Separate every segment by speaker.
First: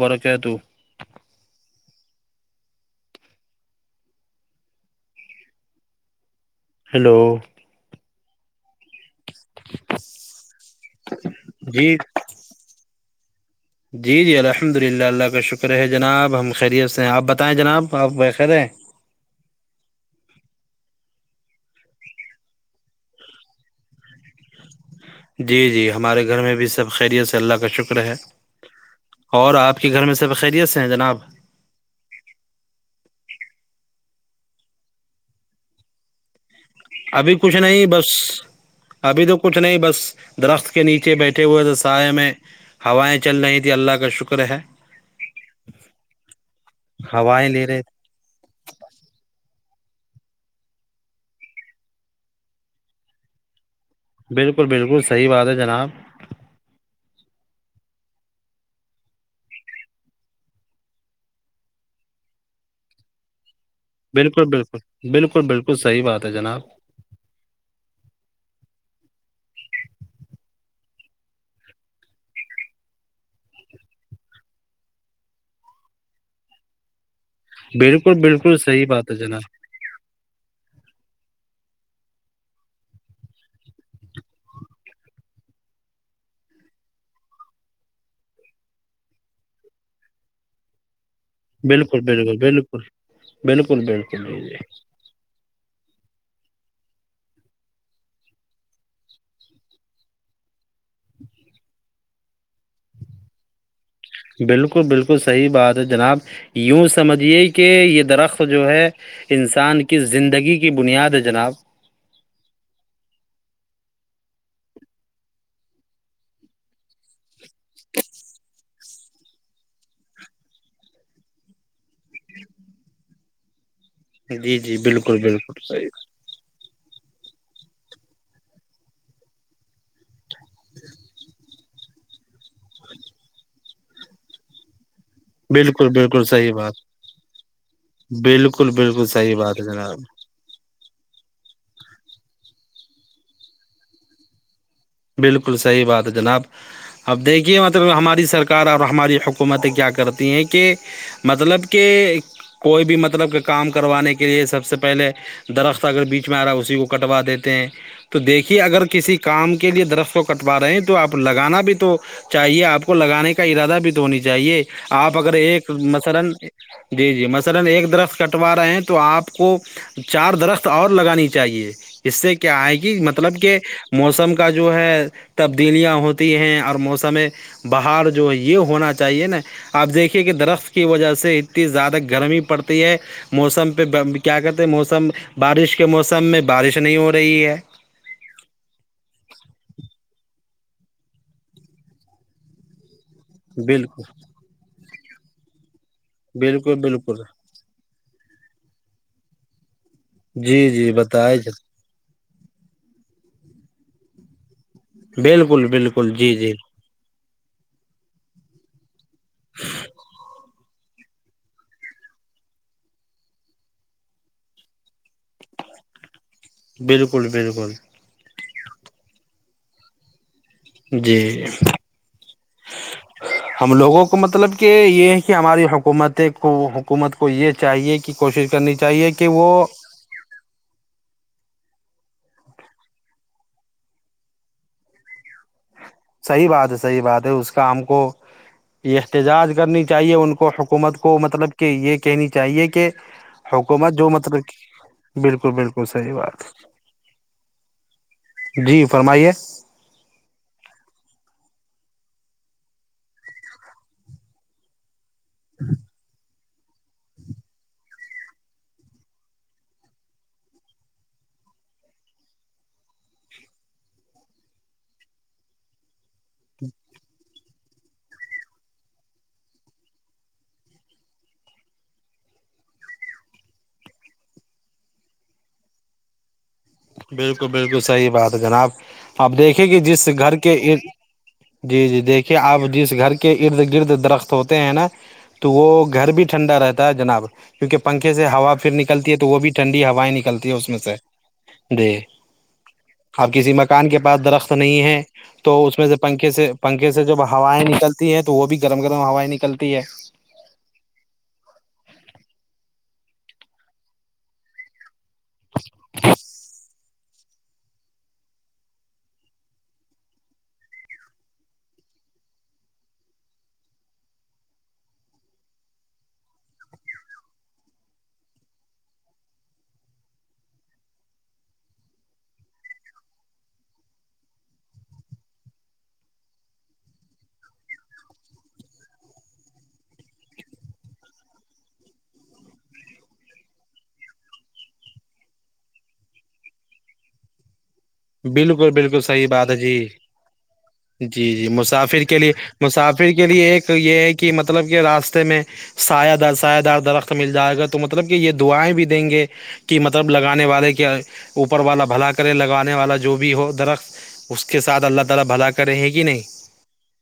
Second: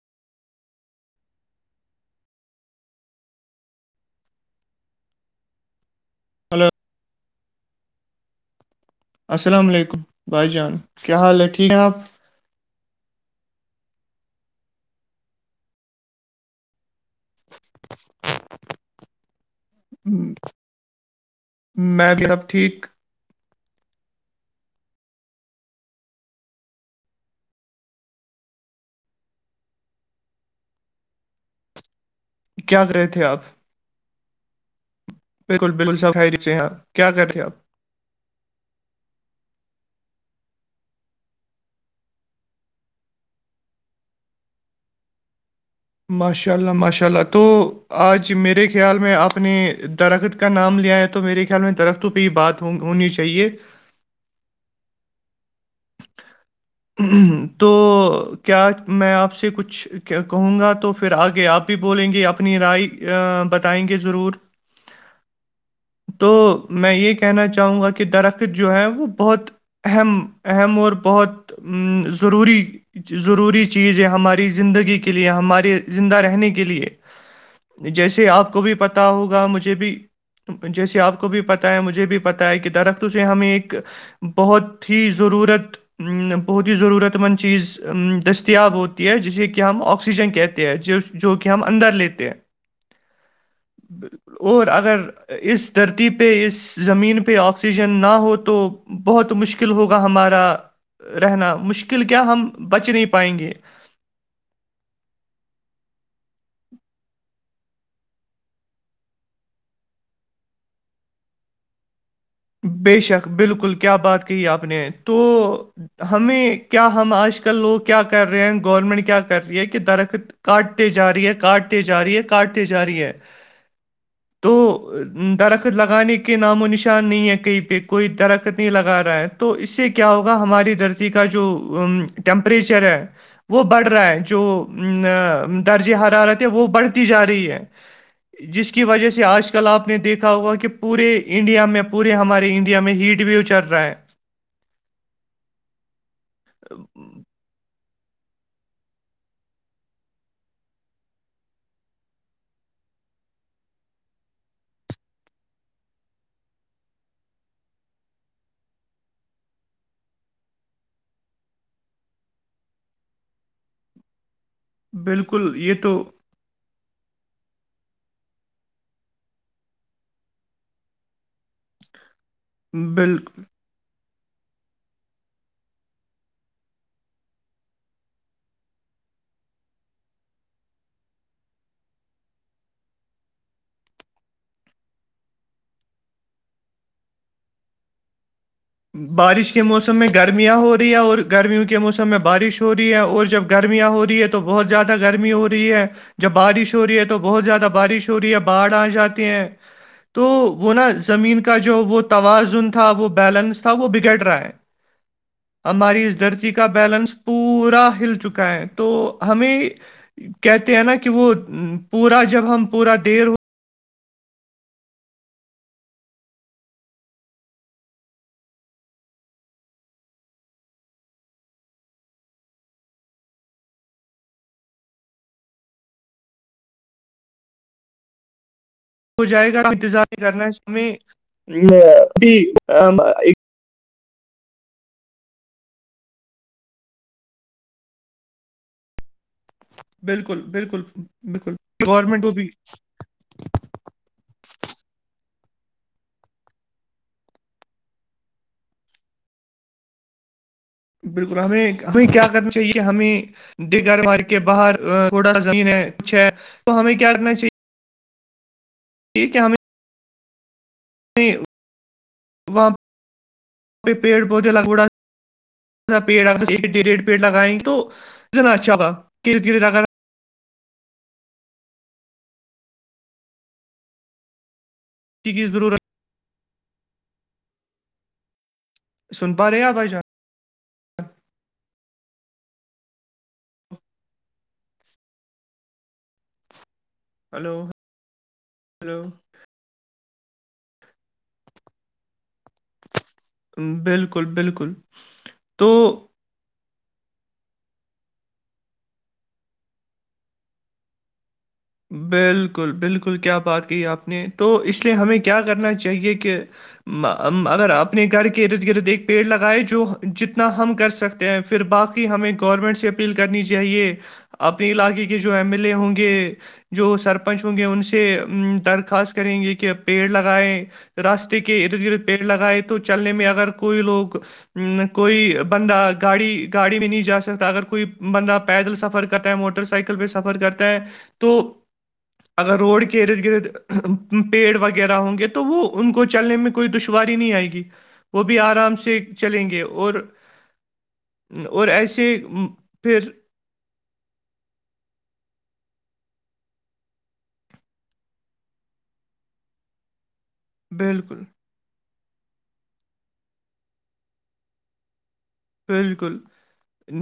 Speaker 1: لبارہ کیا ہے تو
Speaker 2: ہیلو
Speaker 1: ہیلو
Speaker 2: السلام علیکم بھائی جان کیا حال ہے ٹھیک ہے
Speaker 1: جی
Speaker 2: آپ
Speaker 1: جی جی الحمد للہ اللہ کا شکر ہے جناب ہم خیریت سے ہیں آپ بتائیں جناب آپ خیر ہیں
Speaker 2: میں بھی سب ٹھیک
Speaker 1: جی جی ہمارے گھر میں بھی سب خیریت سے اللہ کا شکر ہے اور آپ کے گھر میں سب خیریتس ہیں جناب
Speaker 2: کیا کر رہے تھے آپ بالکل بالکل سیے ہاں
Speaker 1: ابھی کچھ نہیں بس ابھی تو کچھ نہیں بس درخت کے نیچے بیٹھے ہوئے تھ سائے میں ہوائیں چل رہی تھی اللہ کا شکر ہے
Speaker 2: ماشاء اللہ ماشاء اللہ تو
Speaker 1: ہوائیں لے رہے تھے
Speaker 2: آج میرے خیال میں آپ نے درخت کا نام لیا ہے تو میرے خیال میں درختوں پہ ہی بات ہونی چاہیے
Speaker 1: بالکل بالکل صحیح بات ہے جناب
Speaker 2: تو کیا میں آپ سے کچھ کہوں گا تو پھر آگے آپ بھی بولیں گے اپنی رائے بت آئیں گے ضرور
Speaker 1: بالکل بالکل بالکل بالکل صحیح بات
Speaker 2: تو
Speaker 1: ہے جناب
Speaker 2: میں یہ کیا کہنا چاہوں گا کہ درخت جو ہے وہ بہت اہم اہم اور بہت تو ضروری ضروری چیز ہے ہماری زندگی کے لیے ہمارے زندہ رہنے کے لیے
Speaker 1: بالکل
Speaker 2: جیسے آپ
Speaker 1: بالکل
Speaker 2: کو بھی
Speaker 1: صحیح
Speaker 2: پتا
Speaker 1: بات ہے
Speaker 2: ہوگا
Speaker 1: جناب
Speaker 2: مجھے بھی جیسے آپ کو بھی پتا ہے مجھے بھی پت ہے کہ درخت سے ہمیں ایک بہت ہی ضرورت بہت ہی ضرورت مند چیز دستیاب ہوتی ہے جسے کہ ہم آکسیجن کہتے ہیں جو کہ ہم اندر
Speaker 1: بالکل
Speaker 2: لیتے ہیں
Speaker 1: بالکل بالکل بالکل بالکل جی
Speaker 2: اور اگر اس دھرتی پہ اس زمین پہ آکسیجن نہ ہو تو بہت مشکل ہوگا ہمارا رہنا مشکل کیا ہم بچ نہیں پائیں گے
Speaker 1: بالکل بالکل صحیح بات ہے جناب یوں سمجھیے کہ یہ درخت جو ہے انسان کی زندگی کی بنیاد جناب
Speaker 2: بے شک بالکل کیا بات کہی آپ نے تو ہمیں کیا ہم آج لوگ کیا کر رہے ہیں گورنمنٹ کیا کر رہی ہے کہ درخت کاٹتے رہی ہے کاٹتے رہی ہے کاٹتے جا رہی ہے تو
Speaker 1: جی جی بالکل بالکل
Speaker 2: درخت
Speaker 1: صحیح
Speaker 2: لگانے کے کے نام و نشان نہیں ہے کہیں پہ کوئی درخت نہیں لگا رہا ہے تو اس سے کیا کیا ہوگا ہماری دھرتی کا جو ٹیمپریچر ہے وہ بڑھ رہا ہے جو
Speaker 1: بالکل
Speaker 2: درجے
Speaker 1: بالکل
Speaker 2: حرارت ہیں
Speaker 1: صحیح
Speaker 2: وہ
Speaker 1: بات
Speaker 2: بڑھتی جا رہی ہے
Speaker 1: بالکل
Speaker 2: جس کی
Speaker 1: بالکل
Speaker 2: وجہ سے
Speaker 1: صحیح
Speaker 2: آج
Speaker 1: بات
Speaker 2: کل
Speaker 1: ہے
Speaker 2: آپ نے
Speaker 1: جناب
Speaker 2: دیکھا ہوگا‌ کہ پورے انڈیا میں پورے ہمارے انڈیا میں ہیٹ ویو چل رہا ہے
Speaker 1: بالکل صحیح بات ہے جناب اب دیکھیے ہماری سرکار اور ہماری حکومتیں کیا کرتی ہیں کہ مطلب کہ کوئی بھی مطلب کہ کام کروانے کے لیے سب سے پہلے درخت اگر بیچ میں آ رہا ہے اسی کو کٹوا دیتے ہیں تو دیکھیے اگر کسی کام کو کے لیے درخ کو کٹوا رہے ہیں تو آپ لگانا بھی تو چاہیے آپ کو لگانے کا ارادہ بھی تو ہونی چاہیے آپ اگر
Speaker 2: بالکل
Speaker 1: ایک
Speaker 2: یہ تو
Speaker 1: مثلان جی جی مثلان ایک درخت کٹوا رہے ہیں تو آپ کو چار درخت اور لگانی چاہیے اس سے کیا آئے گ
Speaker 2: بال
Speaker 1: مطلب کہ موسم کا کا جو ہے تبدیلیاں ہوتی ہیں اور موسم باہر جو یہ ہونا چاہیے نا آپ دیکھیے کہ درخت کی وجہ سے اتنی زیادہ گرمی پڑتی ہے موسم پہ کیا کہتے ہیں موسم بارش کے موسم میں بارش نہیں ہو رہی ہے
Speaker 2: بارش کے موسم میں گرمیاں ہو رہی ہے اور گرمیوں کے موسم میں بارش ہو رہی ہے اور جب گرمیاں ہو
Speaker 1: بالکل
Speaker 2: رہی ہے تو بہت زیادہ گرمی ہو رہی ہے جب بارش
Speaker 1: بالکل
Speaker 2: ہو رہی ہے تو
Speaker 1: بالکل
Speaker 2: بہت زیادہ بارش ہو رہی ہے باڑھ آ جاتی ہیں تو
Speaker 1: جی
Speaker 2: وہ نا
Speaker 1: جی بتائے
Speaker 2: زمین کا جو وہ تواز جون تھا وہ بیلنس تھا وہ بگڑ رہا ہے
Speaker 1: بالکل
Speaker 2: ہماری
Speaker 1: بالکل
Speaker 2: اس
Speaker 1: جی
Speaker 2: دھرتی
Speaker 1: جی
Speaker 2: کا بیلنس پورا ہل چکا ہے تو ہمیں کہتے ہیں نا کہ وہ پورا جب ہم پورا دیر ہو
Speaker 1: بالکل بالکل جی
Speaker 2: ج
Speaker 1: ہم لوگوں کو مطلب کہ یہ ہے کہ ہماری حکومت کو حکومت کو یہ چاہیے کہ کوشش کرنی چاہیے
Speaker 2: ہو
Speaker 1: کہ وہ
Speaker 2: جائے گا انتظار کرنا ہم بھی
Speaker 1: صحیح بات ہے صحیح بات ہے اس کا ہم کو احتجاج کرنی چاہیے ان
Speaker 2: بالکل
Speaker 1: کو
Speaker 2: بالکل
Speaker 1: حکومت کو مطلب
Speaker 2: بالکل
Speaker 1: کہ یہ
Speaker 2: گورنمنٹ
Speaker 1: کہنی
Speaker 2: کو بھی
Speaker 1: چاہیے کہ حکومت جو مطلب بالکل بالکل صحی بات جی فرمائیے
Speaker 2: بالکل ہمیں ہمیں کیا کرنا چاہیے ہمیں دیگر کے باہر تھوڑا زمین ہے اچھ ہے تو ہمیں کیا کرنا چاہیے ٹھیک ہے ہمیں میں وہاں پیڑ پودے لگوڑا پڑ ڈ ڈڑ پیڑ لگائیں گے تو اتنا اچھا ہوا دھیرے دھیرے لگ رہا کی ضرورت
Speaker 1: بالکل بالکل صحیح بات ہے جناب آپ
Speaker 2: سن پا رہے ہیں
Speaker 1: دیکھے کہ
Speaker 2: بھائی جان
Speaker 1: جس گھر کے جی جی دیکھیے آپ جس گھر کے ارد گرد درخت ہوتے ہیں نا تو وہ گھر بھی ٹھنڈا رہتا ہے جناب
Speaker 2: ہلو
Speaker 1: کیونکہ پنکھے سے ہوا پھر
Speaker 2: ہلو
Speaker 1: نکلتی ہے تو وہ بھی ٹھنڈی ہوائیں نکلتی ہے اس میں سے دے اب کسی مکان کے پاس
Speaker 2: بالکل
Speaker 1: درخت
Speaker 2: بالکل
Speaker 1: نہیں ہے تو اس میں سے پنک پنکھے سے پنکھے سے جب ہوائیں نکلتی ہے تو وہ بھی گرم گرم ہوائیں نکلتی ہے
Speaker 2: بالکل بالکل کیا بات کہ آپ نے تو اس لیے ہمیں کیا کرنا چاہیے کہ اگر اپنے گھر کے ارد گرد ایک پیڑ لگائے جو جتنا ہم کر سکتے پھر باقی ہمیں گورمنٹ سے اپیل کرنی چاہیے اپنے علاقے کے جو ایم ایل اے ہوں گے جو سرپنچ ہوں گے ان سے درخواست کریں گے کہ پیڑ لگائیں راستے کے ارد گرد پیڑ لگائے تو چلنے میں اگر کوئی لوگ کوئی بندہ گاڑی گاڑی میں نہیں جا سکتا اگر کوئی بندہ پیدل سفر کر تا ہے موٹر سائیکل پہ سفر کرتا ہے تو اگر روڈ کے ارد گرد پیڑ وغیرہ ہوں گے تو وہ ان کو چلنے میں کوئی دشواری نہیں آئے گی وہ بھی
Speaker 1: بالکل
Speaker 2: آرام سے
Speaker 1: بالکل صحیح
Speaker 2: چلیں
Speaker 1: بات ہے
Speaker 2: گے
Speaker 1: جی
Speaker 2: اور
Speaker 1: جی جی
Speaker 2: اور
Speaker 1: مسافر
Speaker 2: ایسے
Speaker 1: کے لیے
Speaker 2: پھر
Speaker 1: مسافر کے لیے ایک تو یہ ہے کہ مطلب کہ راستے میں سایہ در سایہ دار درخت مل جائے گا تو مطلب کہ یہ دعائیں بھی دیں گے مطلب لگانے والے کے
Speaker 2: بالکل
Speaker 1: اوپر والا بھلا کرے لگا ے والا جو بھی ہو درخت اس کے ساتھ اللہ تعالی بھلا کرے گی
Speaker 2: بالکل
Speaker 1: نہیں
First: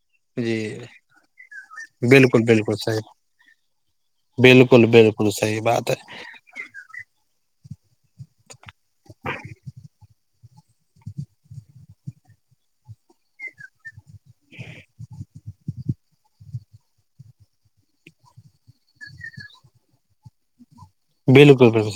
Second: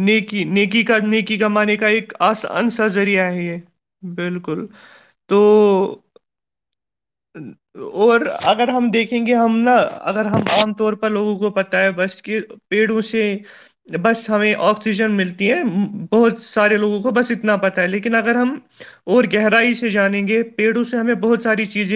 Speaker 2: نیکی
Speaker 1: جی
Speaker 2: نیکی کا نیکی گمانے کا ایک
Speaker 1: بالکل
Speaker 2: آسان
Speaker 1: بالکل
Speaker 2: سا
Speaker 1: صحیح
Speaker 2: ذریعہ ہے یہ بالکل
Speaker 1: بالکل
Speaker 2: تو
Speaker 1: صحیح بات ہے
Speaker 2: اور اگر ہم دیکھیں گے ہم نا اگر ہم عام طور پر لوگوں کو پتا ہے بس کے پیڑوں سے بس ہمیں آکسیجن ملتی ہے بہت سارے لوگوں کو بس اتنا پتاہ ہے لیکن اگر ہم اور گہرائی سے جانیں گے پیڑوں سے ہمیں بہت ساری چیز
Speaker 1: بالکل بالکل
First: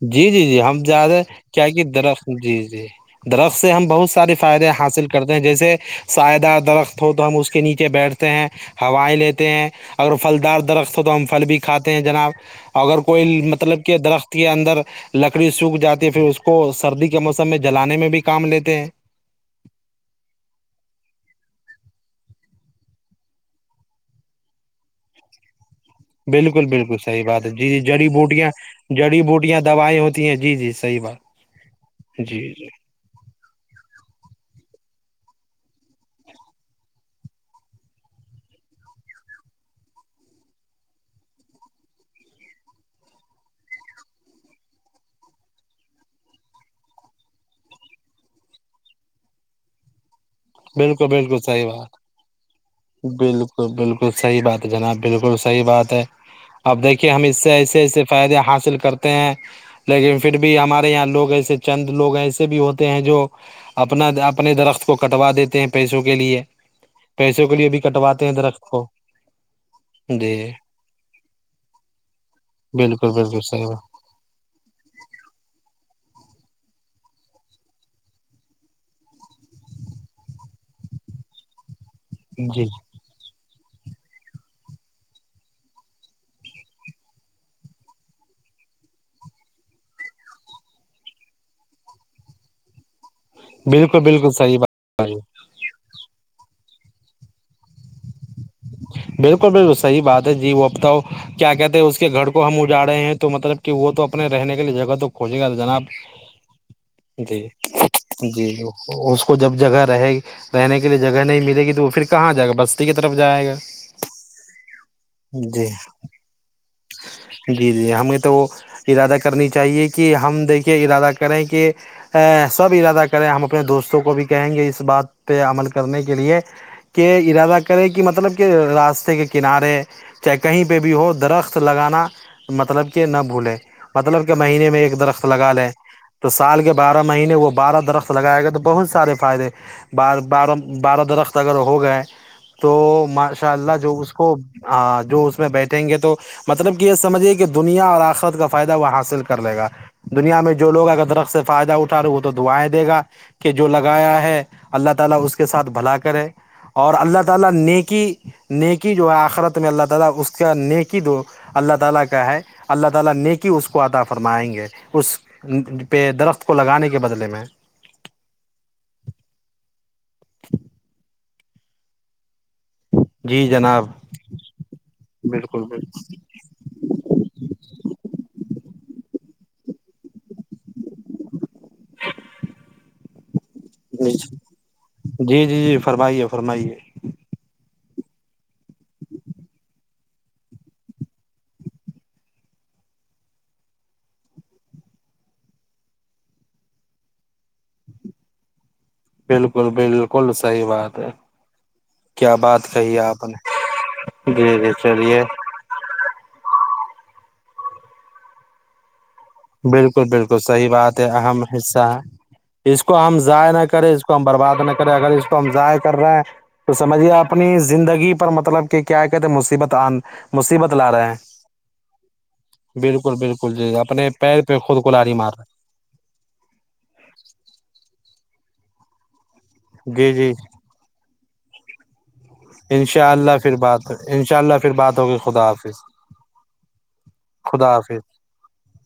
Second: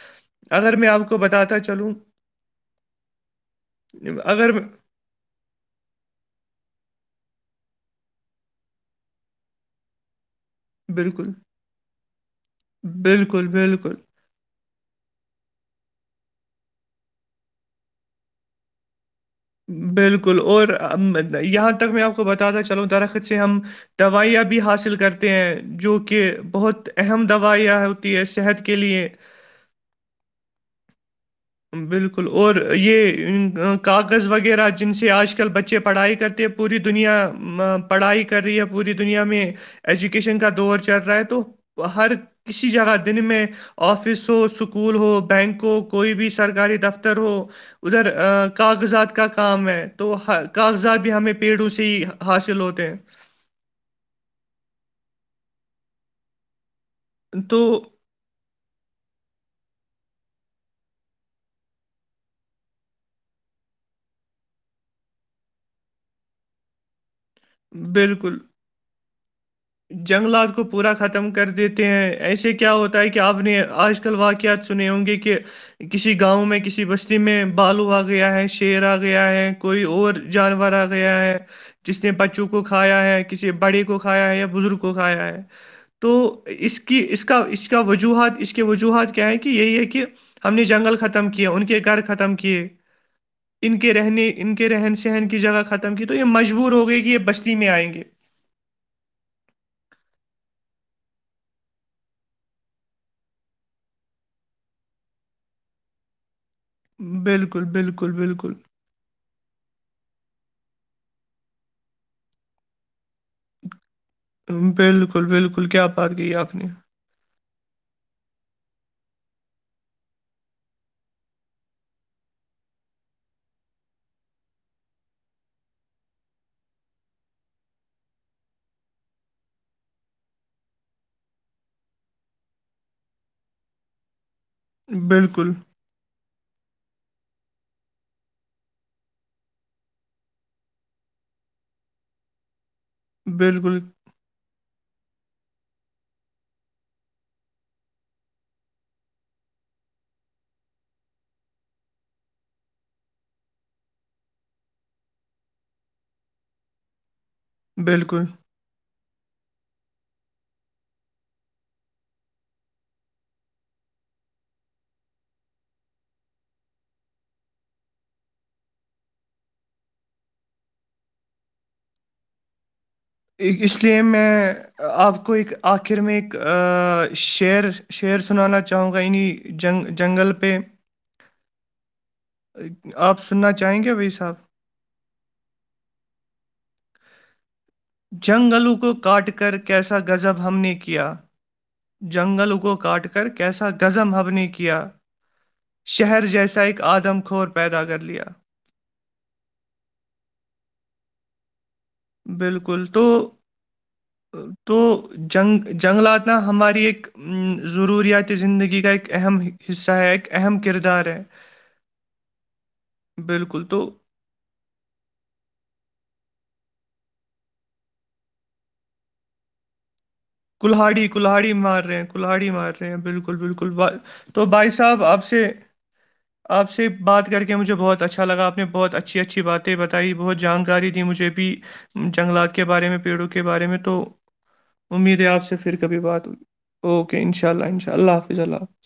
Speaker 1: جی جی جی
Speaker 2: اگر
Speaker 1: ہم
Speaker 2: میں
Speaker 1: ج
Speaker 2: آپ کو
Speaker 1: رہے
Speaker 2: بتاتا
Speaker 1: کیا کہ
Speaker 2: چلوں
Speaker 1: درخت جی جی درخت سے ہم بہت ساری
Speaker 2: اگر
Speaker 1: فائدے ہیں حاصل کرتے ہیں جیسے سائیدہ درخت ہو تو ہم اس کے نیچے بیٹھتے ہیں ہوائیں لیتے ہیں اگر پھلدار درخت ہو تو ہم
Speaker 2: بالکل
Speaker 1: پھل بھی کھاتے ہیں جناب اگر کوئی
Speaker 2: بالکل
Speaker 1: مطلب
Speaker 2: بالکل
Speaker 1: کہ درخت کے اندر لکڑی سوکھ جاتی ہے پھر اس کو سردی کے موسم میں جلانے میں بھی کام لیتے ہیں
Speaker 2: بالکل اور یہاں تک میں آپ کو بتا چلوں درخت سے ہم دوائیاں بھی حاصل کرتے ہیں جو کہ
Speaker 1: بالکل
Speaker 2: بہت
Speaker 1: بالکل صحی
Speaker 2: اہم
Speaker 1: بات ہے
Speaker 2: دوائیاں
Speaker 1: جیی جڑی
Speaker 2: ہوتی ہے
Speaker 1: بوٹیاں
Speaker 2: صحت کے لیے
Speaker 1: جڑی بوٹیاں دوائیں ہوتی ہیں جی جی صحی بات
Speaker 2: بالکل
Speaker 1: جی
Speaker 2: اور
Speaker 1: جی
Speaker 2: یہ کاغذ وغیرہ جن سے آج کل بچے پڑھائی کرتے پوری دنیا پڑھائی کر رہی ہے پوری دنیا میں ایجوکیشن کا دور چل رہا ہے تو ہر کسی جگہ دن میں آفس ہو اسکول ہو بینک ہو کوئی بھی س سرکاری دفتر ہو ادھر کاغذات کا کام ہے تو کاغذات
Speaker 1: بالکل
Speaker 2: بھی ہمیں
Speaker 1: بالکل
Speaker 2: پیڑوں سے ہی حاصل ہوتے ہیں
Speaker 1: بک بالکل صحی بات ہے جناب بالکل صحی بات ہے اب دیکھیے ہم اس سے
Speaker 2: تو
Speaker 1: ایسے ایسے قائدے حاصل کرتے ہیں لیکن پھر بھی ہمارے یہاں لوگ ایسے چند لوگ ایسے بھی ہوتے ہیں جو اپنا اپنے درخت کو کٹوا دیتے ہیں پیسوں کے لیے پیسوں کے لیے بھی کٹواتے ہیں
Speaker 2: بالکل
Speaker 1: درخت کو جی
Speaker 2: جنگلات کو پورا ختم کر دیتے ہیں ایسے کیا ہوتا ہے
Speaker 1: بالکل
Speaker 2: کہ آپ
Speaker 1: بالکل
Speaker 2: نے
Speaker 1: صحیح
Speaker 2: آج واقعات سنے ہوں گے کہ کسی گاؤں میں کسی بستی میں بالو آ گیا ہے شیر آ گیا ہے کوئی اور جانور آ گیا ہے جس نے بچوں
Speaker 1: بات
Speaker 2: کو
Speaker 1: جی
Speaker 2: کھایا ہے کسی بڑے کو کھایا ہے بزرگوں کا آیا ہے تو اس کی اس کا اس کا وجوہات اس کے وجوہات کیا ہیں کہ یہی ہے کہ ہم نے جنگل ختم کیے ان کے گھر ختم کیے ان کے
Speaker 1: بالکل
Speaker 2: رہنے
Speaker 1: بالکل
Speaker 2: ان
Speaker 1: صحیح
Speaker 2: کے رہن
Speaker 1: بات
Speaker 2: سہن کی جگہ ختم کی تو یہ مجبور ہو گئی کہ یہ بستی میں آئیں گے
Speaker 1: بالکل بالکل صحیح بات ہے جی وہ بتاؤ کیا کہتے ہیں اس کے گھر کو ہم اجا رہے ہیں تو مطلب کہ وہ تو اپنے رہنے کے لیے جگہ تو کھجے گا جناب جی
Speaker 2: بالکل بالکل
Speaker 1: جی
Speaker 2: بالکل
Speaker 1: اس کو جب جگہ رہےی رہنے کے لیے جگہ نہیں ملے گی تو وہ پھر کہاں جائے گا بستی کی طرف جائے گا
Speaker 2: بالکل بالکل
Speaker 1: جی
Speaker 2: کیا بات گئی آخ نے
Speaker 1: جی جی ہمیں تو وہ ارادہ کرنی چاہیے کہ ہم دیکھیے ارادہ کریں کہ سب ارادہ کریں ہم اپنے دوستوں کو بھی کہیں گے اس بات پہ عمل کرنے کے لیے کہ ارادہ کرے کہ مطلب کہ راستے کے کنارے چاہے کہیں پہ بھی ہو درخت لگانا مطلب کہ نہ بھولیں مطلب کہ مہینے میں ایک درخت
Speaker 2: بالکل
Speaker 1: لگا لے تو سال کے بارہ مہینے وہ بارہ درخت لگائے گئے تو بہت سارے فائدے بارہ بارہ بارہ درخت اگر ہو گئے تو ماشاء اللہ
Speaker 2: بالکل
Speaker 1: جو اس کو جو اس میں بیٹھیں گے تو مطلب کہ یہ سمجھیے کہ دنیا اور آخرت کا فائدہ وہ حاصل کر لے گا دنیا میں جو لوگ اگر درخت سے فائدہ اٹھ رہے ہیں وہ تو دعائیں دے گا کہ جو لگایا ہے اللہ تعالی اس کے ساتھ بھلا کرے اور اللہ تعالی نیکی
Speaker 2: بالکل
Speaker 1: نیکی جو اخرت میں اللہ تعالی اس کا نیکی دو اللہ تعالی کا ہے اللہ تعالی نیکی اس کو عطا فرمائی ہے پہ درخت کو لگانے کے بدلے میں [inaudible] جی
Speaker 2: اس
Speaker 1: جناب
Speaker 2: لیے میں آپ کو ایک
Speaker 1: بالکل
Speaker 2: آخر
Speaker 1: بالکل
Speaker 2: میں ایک شعر شعر سنانا چاہوں گا انہیں جنگ جنگل پہ آپ سننا چاہیں گے وہی صاحب
Speaker 1: جی جی جی فرمائیے فرمائیے
Speaker 2: جنگلوں کو کاٹ کر کیسا غضب ہم نے کیا جنگل کو کاٹ کر کیسا غزم حب نے کیا شہر جیسا ایک آدم کور پیدا کر لیا
Speaker 1: بالکل بالکل سحی بات ہے کیا بات
Speaker 2: بالکل
Speaker 1: کہی
Speaker 2: تو
Speaker 1: آپ نے جی جی
Speaker 2: تو
Speaker 1: چلیے
Speaker 2: جنگ جنگلات ہماری ایک ضروریات زندگی کا ایک اہم حصہ
Speaker 1: بالکل
Speaker 2: ہے ایک
Speaker 1: بالکل
Speaker 2: اہم
Speaker 1: صحیح بات ہے
Speaker 2: کردار
Speaker 1: اہم حصہ ہے اس کو ہم ضائع
Speaker 2: بالکل
Speaker 1: نہ
Speaker 2: تو
Speaker 1: کریں ہم برباد نہیں کریںے اگر اس کو ہم ضائع کر رہے ہیں تو سمجھیے اپنی زندگی پر مطلب کہ کیا کہتے ہیں مصیبت آن مصیبت لا رہے
Speaker 2: کلہاڑی
Speaker 1: ہیں
Speaker 2: کلہڑی مار رہے ہیں کلہڑی مار رہے ہیں بالکل بالکل
Speaker 1: جی اپنے پیر
Speaker 2: تو
Speaker 1: پہ
Speaker 2: بھائی
Speaker 1: خود کو
Speaker 2: صاحب
Speaker 1: لاری
Speaker 2: آپ
Speaker 1: مار
Speaker 2: سے آپ سے بات کر کے مجھے بہت اچھا لگا آپ نے بہت اچھی اچھی بات
Speaker 1: رہے ہیں،
Speaker 2: بتائی
Speaker 1: جی جی
Speaker 2: بہت جانکاری دی مجھے بھی جنگلات کے بارے میں
Speaker 1: انشاء
Speaker 2: پیڑوں
Speaker 1: اللہ
Speaker 2: کے
Speaker 1: پھر
Speaker 2: بارے میں
Speaker 1: بات
Speaker 2: تو
Speaker 1: انشاء اللہ پھر بات ہوگی
Speaker 2: امید ہے آپ
Speaker 1: خدا
Speaker 2: سے پھر
Speaker 1: حافظ
Speaker 2: کبھی بات ہوئیی اوکے ان شاء اللہ انشاء اللہ حافظ اللہ ح